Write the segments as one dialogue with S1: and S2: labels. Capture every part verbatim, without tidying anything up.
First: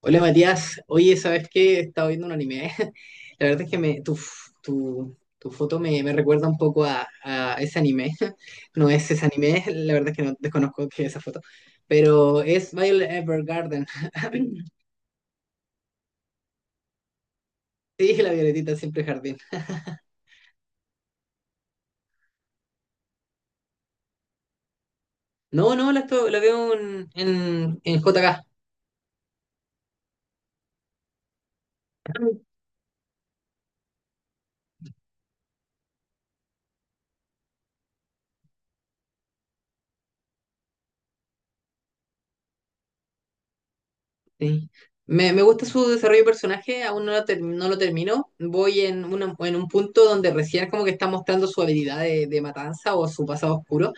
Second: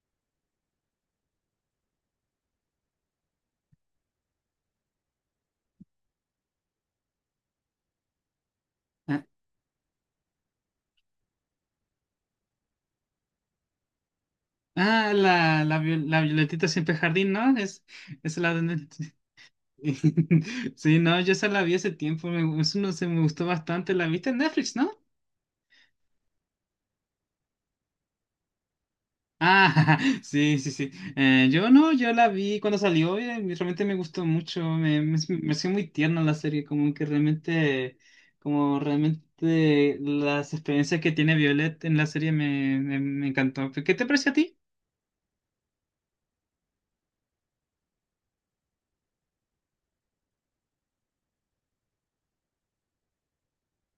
S1: Hola Matías, oye, ¿sabes qué? He estado viendo un anime. La verdad es que me, tu, f- tu, tu foto me, me recuerda un poco a, a ese anime. No es ese
S2: Ah,
S1: anime, la verdad es que no desconozco qué es esa foto. Pero es Violet Evergarden.
S2: ah, la, la, viol- la Violetita siempre jardín, ¿no? Es,
S1: Sí, la
S2: es la
S1: violetita
S2: de...
S1: siempre jardín.
S2: Sí, no, yo esa la vi hace tiempo, me, eso no sé, me gustó bastante, la viste en Netflix, ¿no?
S1: No, no, la, esto- La veo en, en, en J K.
S2: Ah, sí, sí, sí. Eh, yo no, yo la vi cuando salió y eh, realmente me gustó mucho, me, me, me pareció muy tierna la serie, como que realmente, como realmente las experiencias que tiene Violet en la serie me, me, me encantó. ¿Qué te pareció a ti?
S1: Sí. Me, me gusta su desarrollo de personaje, aún no lo, ter- no lo termino. Voy en, una- en un punto donde recién como que está mostrando su habilidad de, de matanza o su pasado oscuro.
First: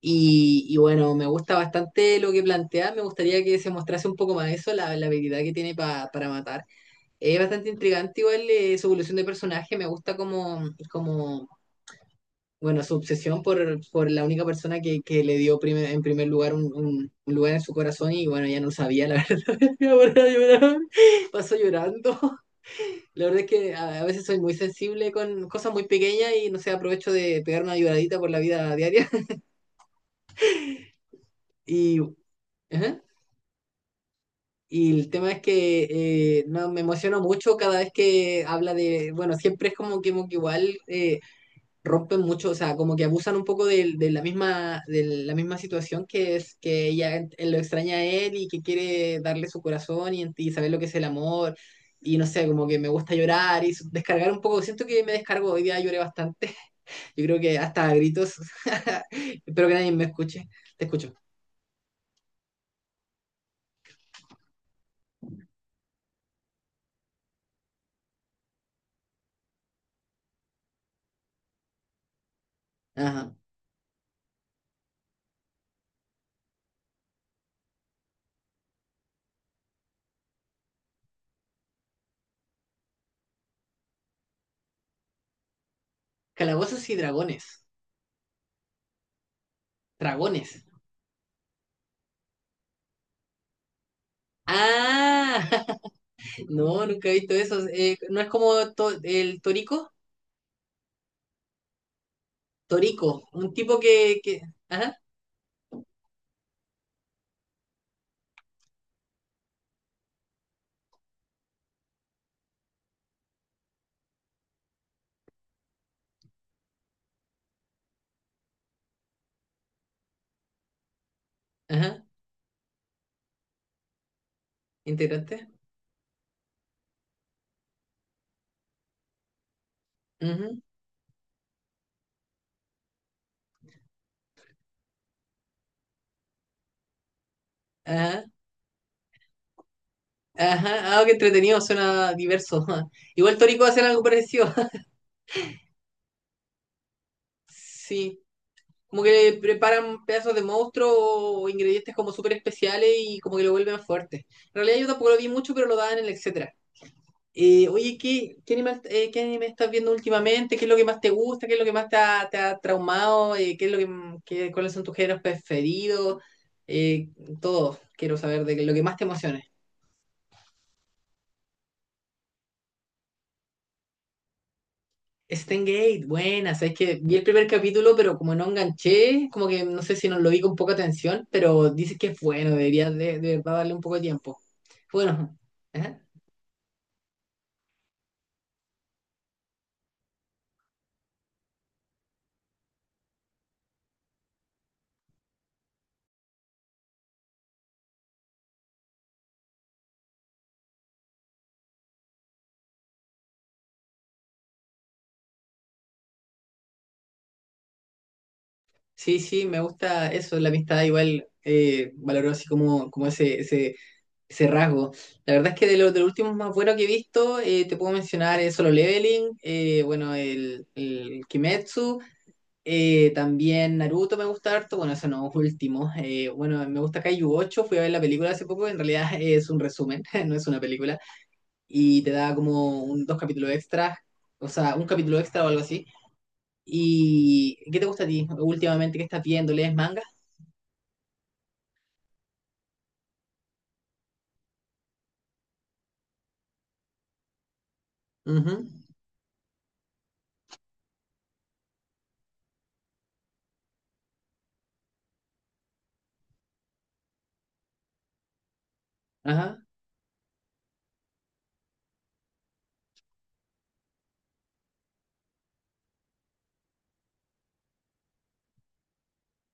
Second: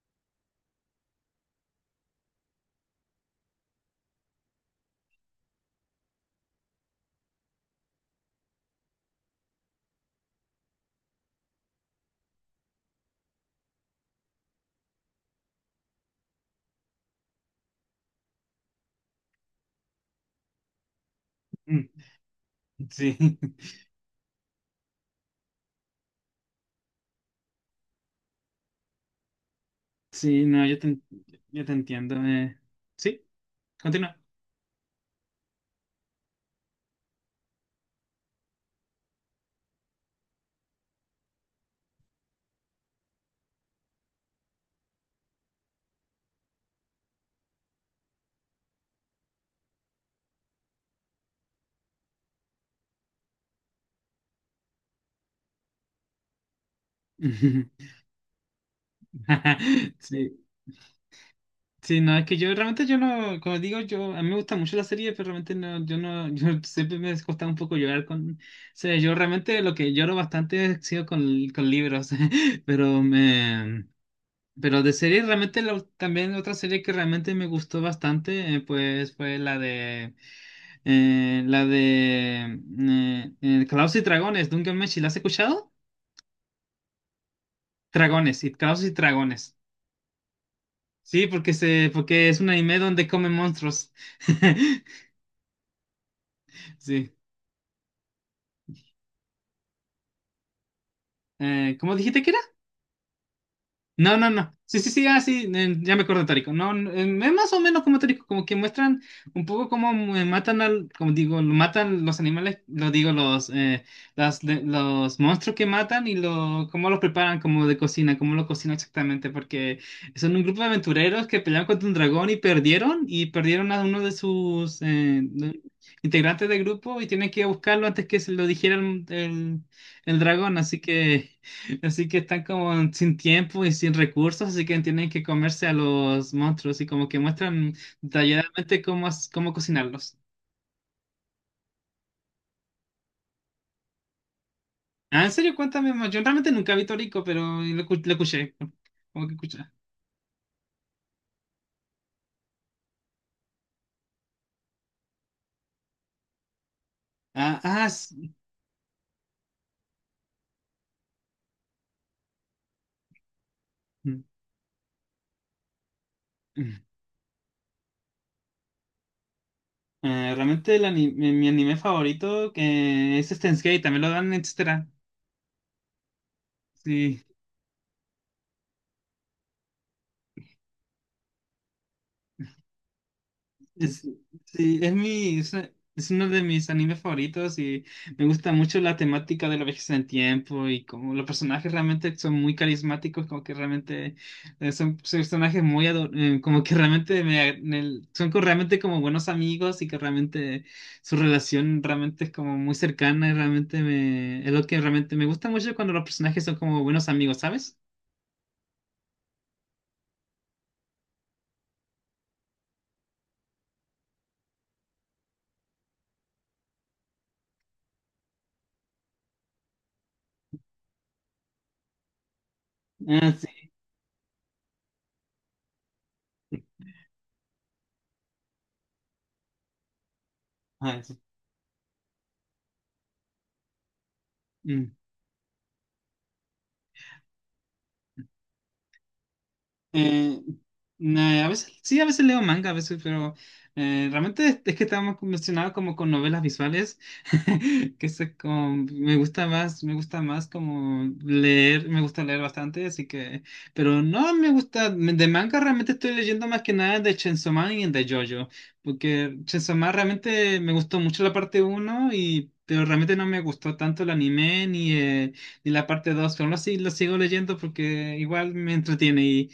S1: Y, y bueno, me gusta bastante lo que plantea, me gustaría que se mostrase un poco más eso, la, la habilidad que tiene pa- para matar. Es bastante intrigante igual eh, su evolución de personaje, me gusta como, como bueno, su obsesión por, por la única persona que, que le dio primer- en primer lugar un, un- un lugar en su corazón y bueno, ya no sabía, la verdad, me voy a llorar, paso
S2: Mm.
S1: llorando.
S2: Sí.
S1: La verdad es que a, a veces soy muy sensible con cosas muy pequeñas y no sé, aprovecho de pegar una lloradita por la vida diaria.
S2: Sí, no, yo te, en- yo te
S1: Y,
S2: entiendo. eh.
S1: ajá.
S2: Sí, continúa.
S1: Y el tema es que eh, no, me emociono mucho cada vez que habla de, bueno, siempre es como que, como que igual eh, rompen mucho, o sea, como que abusan un poco de, de la misma, de la misma situación que es que ella él lo extraña a él y que quiere darle su corazón y, y saber lo que es el amor. Y no sé, como que me gusta llorar y descargar un poco. Siento que me descargo, hoy día lloré bastante. Yo creo que hasta a gritos. Espero que nadie me
S2: Sí.
S1: escuche. Te escucho.
S2: Sí, no, es que yo realmente yo no, como digo, yo a mí me gusta mucho la serie, pero realmente no, yo no, yo siempre me costaba un poco llorar con, o sea, yo realmente lo que lloro bastante ha sido con, con libros, pero
S1: Ajá.
S2: me. Pero de serie, realmente la ul- también otra serie que realmente me gustó bastante, eh, pues fue la de eh, la de eh, eh, Calabozos y Dragones, Dungeon Meshi, ¿la has escuchado?
S1: Calabozos y dragones.
S2: Dragones, y Calabozos y Dragones.
S1: Dragones.
S2: Sí, porque se, porque es un anime donde comen monstruos.
S1: Ah, no, nunca
S2: Sí.
S1: he visto eso. Eh, ¿no es como to- el Torico?
S2: Eh, ¿cómo dijiste que era?
S1: Torico, un tipo
S2: No,
S1: que,
S2: no,
S1: que...
S2: no. Sí, sí,
S1: Ajá,
S2: sí, ah, sí, eh, ya me acuerdo de Tórico. No, no, eh, es más o menos como Tórico, como que muestran un poco cómo eh, matan al, como digo, lo matan los animales, lo digo, los, eh, las- de- los monstruos que matan y lo, cómo los preparan como de cocina, cómo lo cocinan exactamente, porque son un grupo de aventureros que pelearon contra un
S1: ajá,
S2: dragón y perdieron, y perdieron a uno de sus eh,
S1: integrante.
S2: de- integrantes del grupo y tienen que buscarlo antes que se lo dijera el, el el dragón,
S1: Ujú,
S2: así que... Así que están como sin tiempo y sin recursos, así que tienen que comerse a los monstruos y como que muestran
S1: ajá,
S2: detalladamente cómo, as- cómo cocinarlos.
S1: ajá, ah, qué entretenido, suena diverso. Igual Torico hace algo parecido.
S2: Ah, en serio, cuéntame más. Yo realmente nunca vi Torico, pero lo, escu- lo
S1: Sí,
S2: escuché.
S1: como
S2: Como que
S1: que
S2: escuché.
S1: preparan pedazos de monstruo o ingredientes como súper especiales y como que lo vuelven fuerte. En realidad yo tampoco lo vi mucho, pero lo daban en el etcétera.
S2: Ah,
S1: Eh,
S2: ah,
S1: oye,
S2: s-
S1: ¿qué, qué anime, eh, qué anime estás viendo últimamente? ¿Qué es lo que más te gusta? ¿Qué es lo que más te ha, te ha traumado? Eh, ¿qué es lo que,
S2: mm,
S1: qué- cuáles son tus géneros preferidos?
S2: mm.
S1: Eh, todo, quiero saber de lo que más te emocione.
S2: Eh, realmente el ani- mi, mi anime favorito que es Steins Gate, también lo dan, etcétera.
S1: Gate, buena, sabes que vi el
S2: Sí.
S1: primer capítulo, pero como no enganché, como que no sé si nos lo vi con poca atención, pero dices que es bueno, deberías de, de verdad darle un poco de
S2: Es,
S1: tiempo.
S2: sí, es
S1: Bueno,
S2: mi, es,
S1: ajá.
S2: es uno de mis animes favoritos y me gusta mucho la temática de la vejez en el tiempo y como los personajes realmente son muy carismáticos, como que realmente eh, son, son personajes muy, ado- eh, como que realmente me, ag- me- son co- realmente como buenos amigos y que realmente su relación realmente es como muy cercana y realmente me, es lo que realmente me gusta mucho cuando los personajes son como buenos amigos, ¿sabes?
S1: Sí, sí, me gusta eso, la amistad igual eh, valoró así como, como ese, ese ese rasgo. La verdad es que de los, de los últimos más buenos que he visto, eh, te puedo mencionar eh, Solo Leveling, eh, bueno, el, el Kimetsu, eh,
S2: Ah, sí.
S1: también Naruto me gusta harto, bueno, eso no, último. eh, bueno, me gusta Kaiju ocho, fui a ver la película hace poco, en realidad es un resumen, no es una película,
S2: Ah,
S1: y te da como un, dos capítulos extras, o sea, un
S2: sí.
S1: capítulo extra o algo así. ¿Y qué te gusta a ti últimamente que estás viendo? ¿Lees manga?
S2: Eh, nah, a veces, sí, a veces leo manga, a veces, pero eh, realmente es, es que estamos mencionados como con novelas visuales, que eso es
S1: Ujú,
S2: como, me gusta más, me gusta más como leer, me gusta leer bastante, así que, pero no me gusta, de manga realmente estoy leyendo más que nada de Chainsaw Man y de JoJo, porque
S1: ajá.
S2: Chainsaw Man realmente me gustó mucho la parte uno y... Pero realmente no me gustó tanto el anime ni, eh, ni la parte dos pero aún así lo sigo leyendo porque igual me entretiene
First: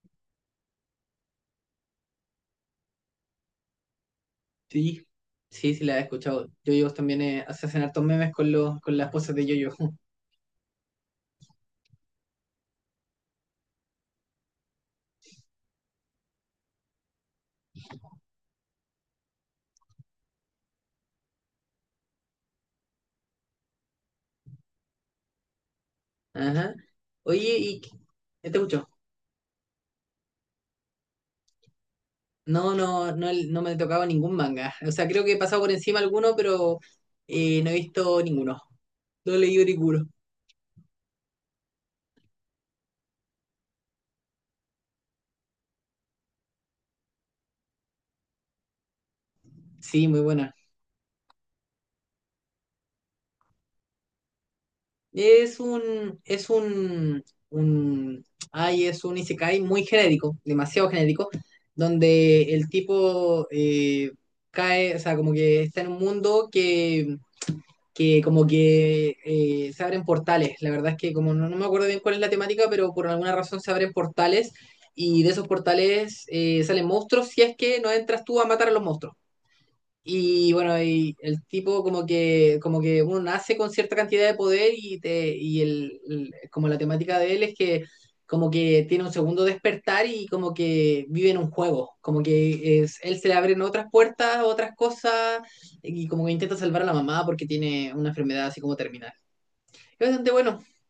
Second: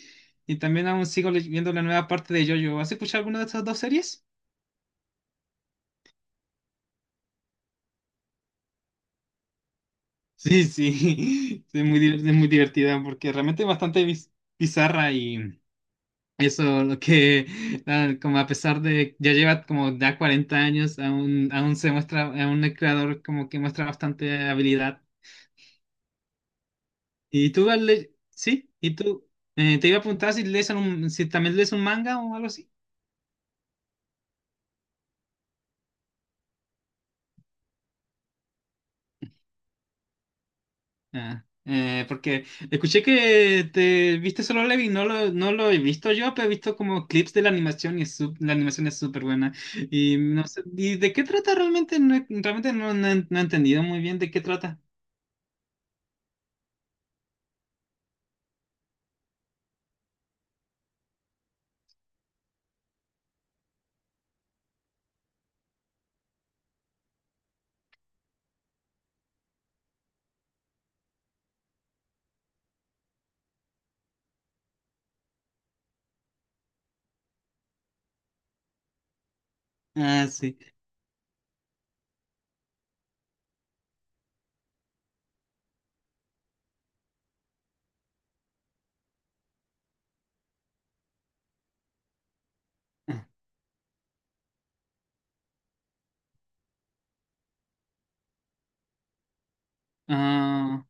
S2: y también aún sigo le- viendo la nueva parte de JoJo. ¿Has escuchado alguna de estas dos series?
S1: Sí, sí, sí la he escuchado. Yoyos también eh, hace hacen hartos memes con los con las poses de Yoyo.
S2: Sí, sí. Es muy, di- es muy divertida porque realmente es bastante biz- bizarra y eso, lo que, nada, como a pesar de ya lleva como ya cuarenta años, aún, aún se muestra, aún el creador como que muestra bastante habilidad.
S1: Ajá.
S2: ¿Y
S1: Oye,
S2: tú,
S1: ¿y qué-
S2: Ale-
S1: ¿qué te
S2: sí?
S1: escucho?
S2: ¿Y tú? Eh, te iba a preguntar si lees un, si también lees un manga o algo así.
S1: No, no, no, no me he tocado ningún manga. O sea, creo que he pasado por encima alguno, pero eh, no he visto ninguno. No he leído ninguno.
S2: Ah, eh, porque escuché que te viste Solo Leveling, no lo, no lo he visto yo, pero he visto como clips de la animación y es sup- la animación es súper buena.
S1: Sí,
S2: Y
S1: muy
S2: no
S1: buena.
S2: sé, ¿y de qué trata realmente? No, he- realmente no, no he no he entendido muy bien de qué trata.
S1: Es un, es un, un, ay, es un isekai muy genérico, demasiado genérico, donde el tipo eh, cae, o sea, como que está en un mundo que que como que eh, se abren portales. La verdad es que como no, no me acuerdo bien cuál es la temática, pero por alguna razón se abren portales y de esos portales eh, salen monstruos si es que no entras tú a matar a los monstruos.
S2: Ah,
S1: Y
S2: sí.
S1: bueno, y el tipo como que, como que uno nace con cierta cantidad de poder y, te, y el, el- como la temática de él es que como que tiene un segundo despertar y como que vive en un juego, como que es, él
S2: Ah,
S1: se le abren otras puertas, otras cosas y como que intenta salvar a la mamá porque tiene una enfermedad así como terminal. Es bastante bueno,
S2: ah.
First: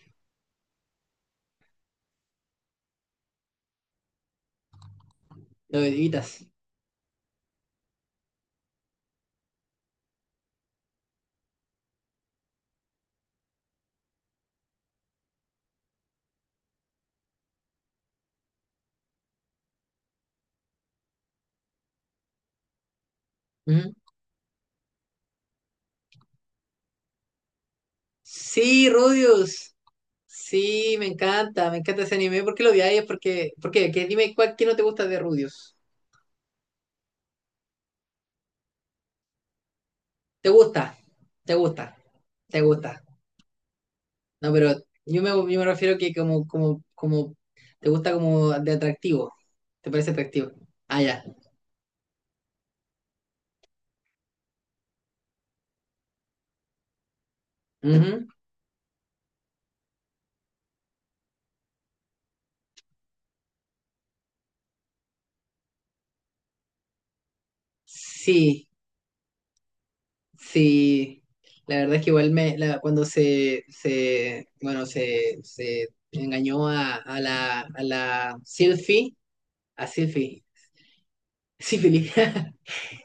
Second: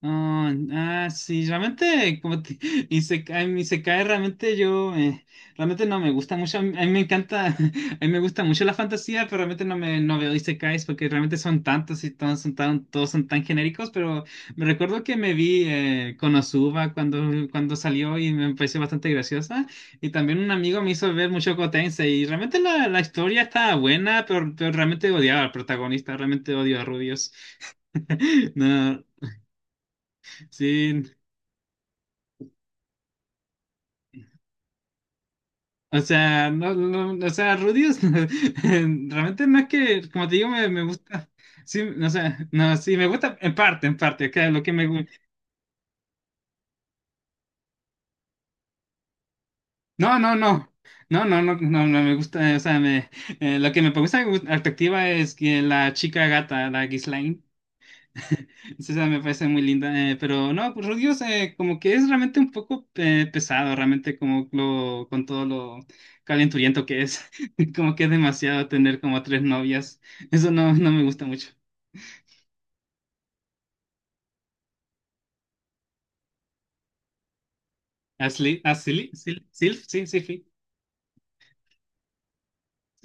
S2: Ah, ah, sí, realmente, como te, Isekai, mi Isekai realmente yo, eh,
S1: lo
S2: realmente no me gusta
S1: evitas.
S2: mucho, a mí, a mí me encanta, a mí me gusta mucho la fantasía, pero realmente no me, no veo Isekais porque realmente son tantos y todos son tan, todos son tan genéricos, pero me recuerdo que me vi eh, Konosuba cuando, cuando salió y me pareció bastante graciosa, y también un amigo me hizo ver mucho Gotense, y realmente la, la historia estaba
S1: Ujú.
S2: buena, pero, pero realmente odiaba al protagonista, realmente odio a Rubius.
S1: Sí,
S2: No,
S1: Rudius. Sí,
S2: sí.
S1: me encanta, me encanta ese anime. ¿Por qué lo odiáis? Porque, ¿por qué? ¿Qué- dime cuál, qué no te gusta de Rudius.
S2: O sea, no, no, no, o sea, Rudius, realmente no es que, como te
S1: Te
S2: digo, me, me
S1: gusta,
S2: gusta.
S1: te
S2: Sí,
S1: gusta,
S2: no, o sea,
S1: te
S2: no, sí,
S1: gusta.
S2: me gusta en parte, en parte, que
S1: No,
S2: lo
S1: pero
S2: que me gusta.
S1: yo me, yo me refiero que como, como, como, te gusta como de atractivo. ¿Te parece
S2: No, no,
S1: atractivo?
S2: no.
S1: Ah, ya.
S2: No, no, no, no, no me gusta, o sea, me, eh, lo que me gusta en perspectiva es que la chica gata, la Ghislaine.
S1: Ujú.
S2: Sí, o sea, me parece muy linda, eh, pero no, pues Rudios eh, como que es realmente un poco eh, pesado, realmente como lo, con todo lo calenturiento que es, como que es
S1: Sí,
S2: demasiado tener como tres novias, eso no, no me
S1: sí.
S2: gusta mucho.
S1: La verdad es que igual me, la- cuando se, se, bueno, se, se engañó a, a la, a la
S2: Asli, Asli,
S1: Silphy,
S2: Sil, Silf,
S1: a
S2: sí, sí,
S1: Silphy,
S2: sí.
S1: Sífilis.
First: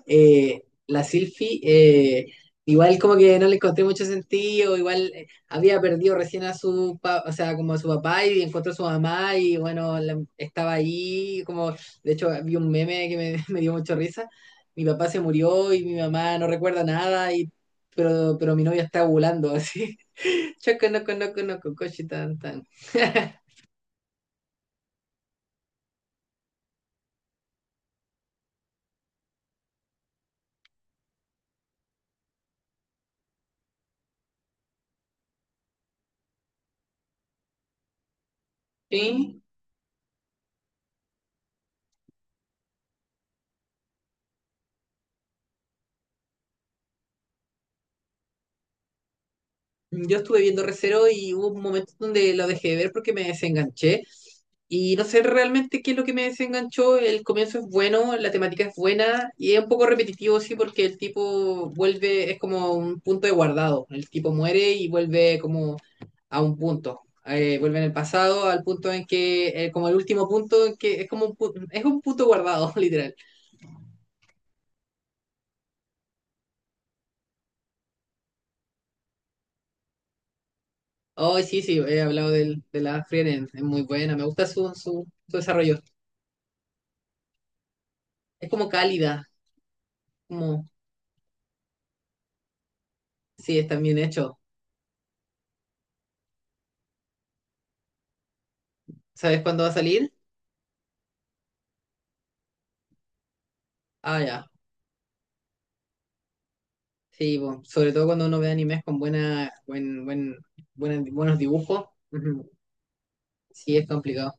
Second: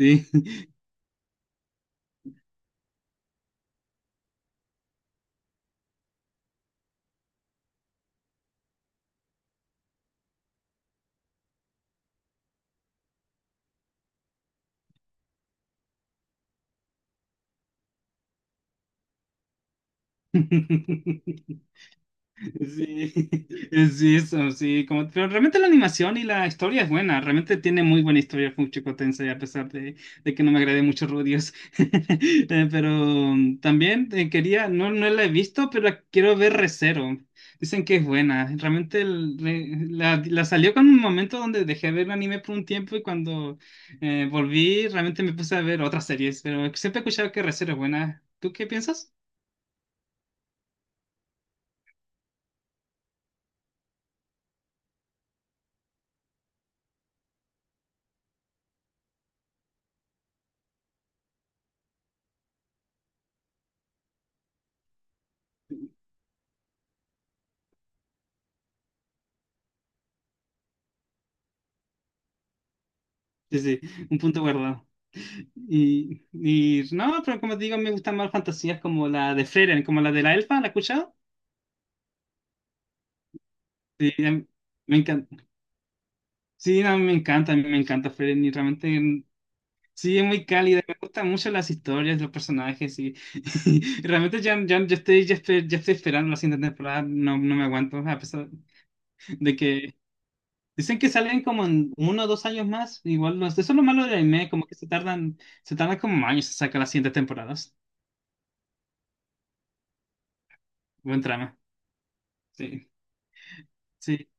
S1: eh, la Silfi, eh, igual como que no le encontré mucho sentido, igual eh, había perdido recién a su, pa- o sea, como a su papá y encontró a su mamá y bueno, la- estaba ahí, como, de hecho vi un meme que me, me dio mucho risa, mi papá se murió y mi mamá no recuerda nada y... Pero, pero mi novia está ovulando así.
S2: Sí.
S1: Choco, no, no, no, coche, tan, tan.
S2: Sí, sí, eso, sí, como, pero realmente la animación y la historia es buena, realmente tiene muy buena historia Funchiko Tensei, a pesar de, de que no me agrade mucho Rudios. Eh, pero mm, también eh, quería, no, no la he visto, pero la quiero ver Re:Zero. Dicen que es buena, realmente el-
S1: Sí,
S2: re- la, la salió con un momento donde dejé de ver anime por un tiempo y cuando eh, volví realmente me puse a ver otras series, pero siempre he escuchado que Re:Zero es buena. ¿Tú qué piensas?
S1: yo estuve viendo Recero y hubo momentos donde lo dejé de ver porque me desenganché. Y no sé realmente qué es lo que me desenganchó. El comienzo es bueno, la temática es buena y es un poco repetitivo, sí, porque el tipo vuelve, es como un punto de guardado. El tipo muere y vuelve como a un punto. Eh, vuelve en el pasado al punto en que, eh, como el último punto, en que es como un, pu- es un punto guardado, literal.
S2: Sí, sí, un punto guardado. Y, y no, pero como te digo, me gustan más fantasías como la de Frieren, como la de la elfa, ¿la has escuchado?
S1: Oh, sí, sí, he hablado del, de la Frieren, es muy
S2: Sí,
S1: buena, me
S2: em,
S1: gusta su,
S2: me
S1: su,
S2: encanta.
S1: su desarrollo.
S2: Sí, no me encanta, a mí me encanta Frieren
S1: Es
S2: y
S1: como
S2: realmente em,
S1: cálida,
S2: sí es muy
S1: como,
S2: cálida, me gustan mucho las historias, los personajes y,
S1: sí, está bien
S2: y
S1: hecho.
S2: realmente ya, ya, ya estoy, ya estoy, ya estoy esperando la siguiente temporada, no, no me aguanto, a pesar
S1: ¿Sabes
S2: de
S1: cuándo va a
S2: que
S1: salir?
S2: dicen que salen como en uno o dos años más, igual no, eso es lo malo del
S1: Ah, ya.
S2: anime, como que se tardan, se tardan como años en sacar las siguientes
S1: Sí, po,
S2: temporadas.
S1: sobre todo cuando uno ve animes con buena, buen, buen, buena-
S2: Buen
S1: buenos
S2: trama,
S1: dibujos. Ujú.
S2: sí.
S1: Sí, es
S2: Sí,
S1: complicado.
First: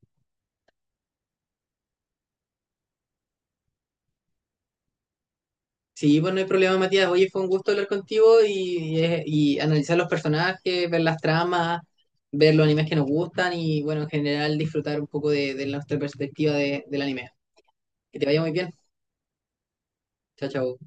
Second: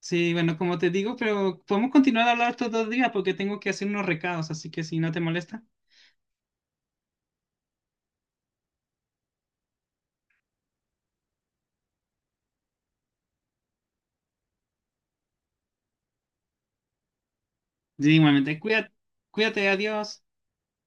S2: sí, bueno, como te digo, pero podemos continuar a hablar estos dos días porque tengo que hacer unos recados, así que si no te molesta.
S1: Sí, pues no hay problema, Matías. Oye, fue un gusto hablar contigo y, y, y analizar los personajes, ver las tramas, ver los animes que nos gustan y, bueno, en general disfrutar un poco de, de nuestra perspectiva de- del anime.
S2: Sí,
S1: Que te vaya muy
S2: igualmente,
S1: bien.
S2: cuídate, cuídate, adiós.
S1: Chao, chao.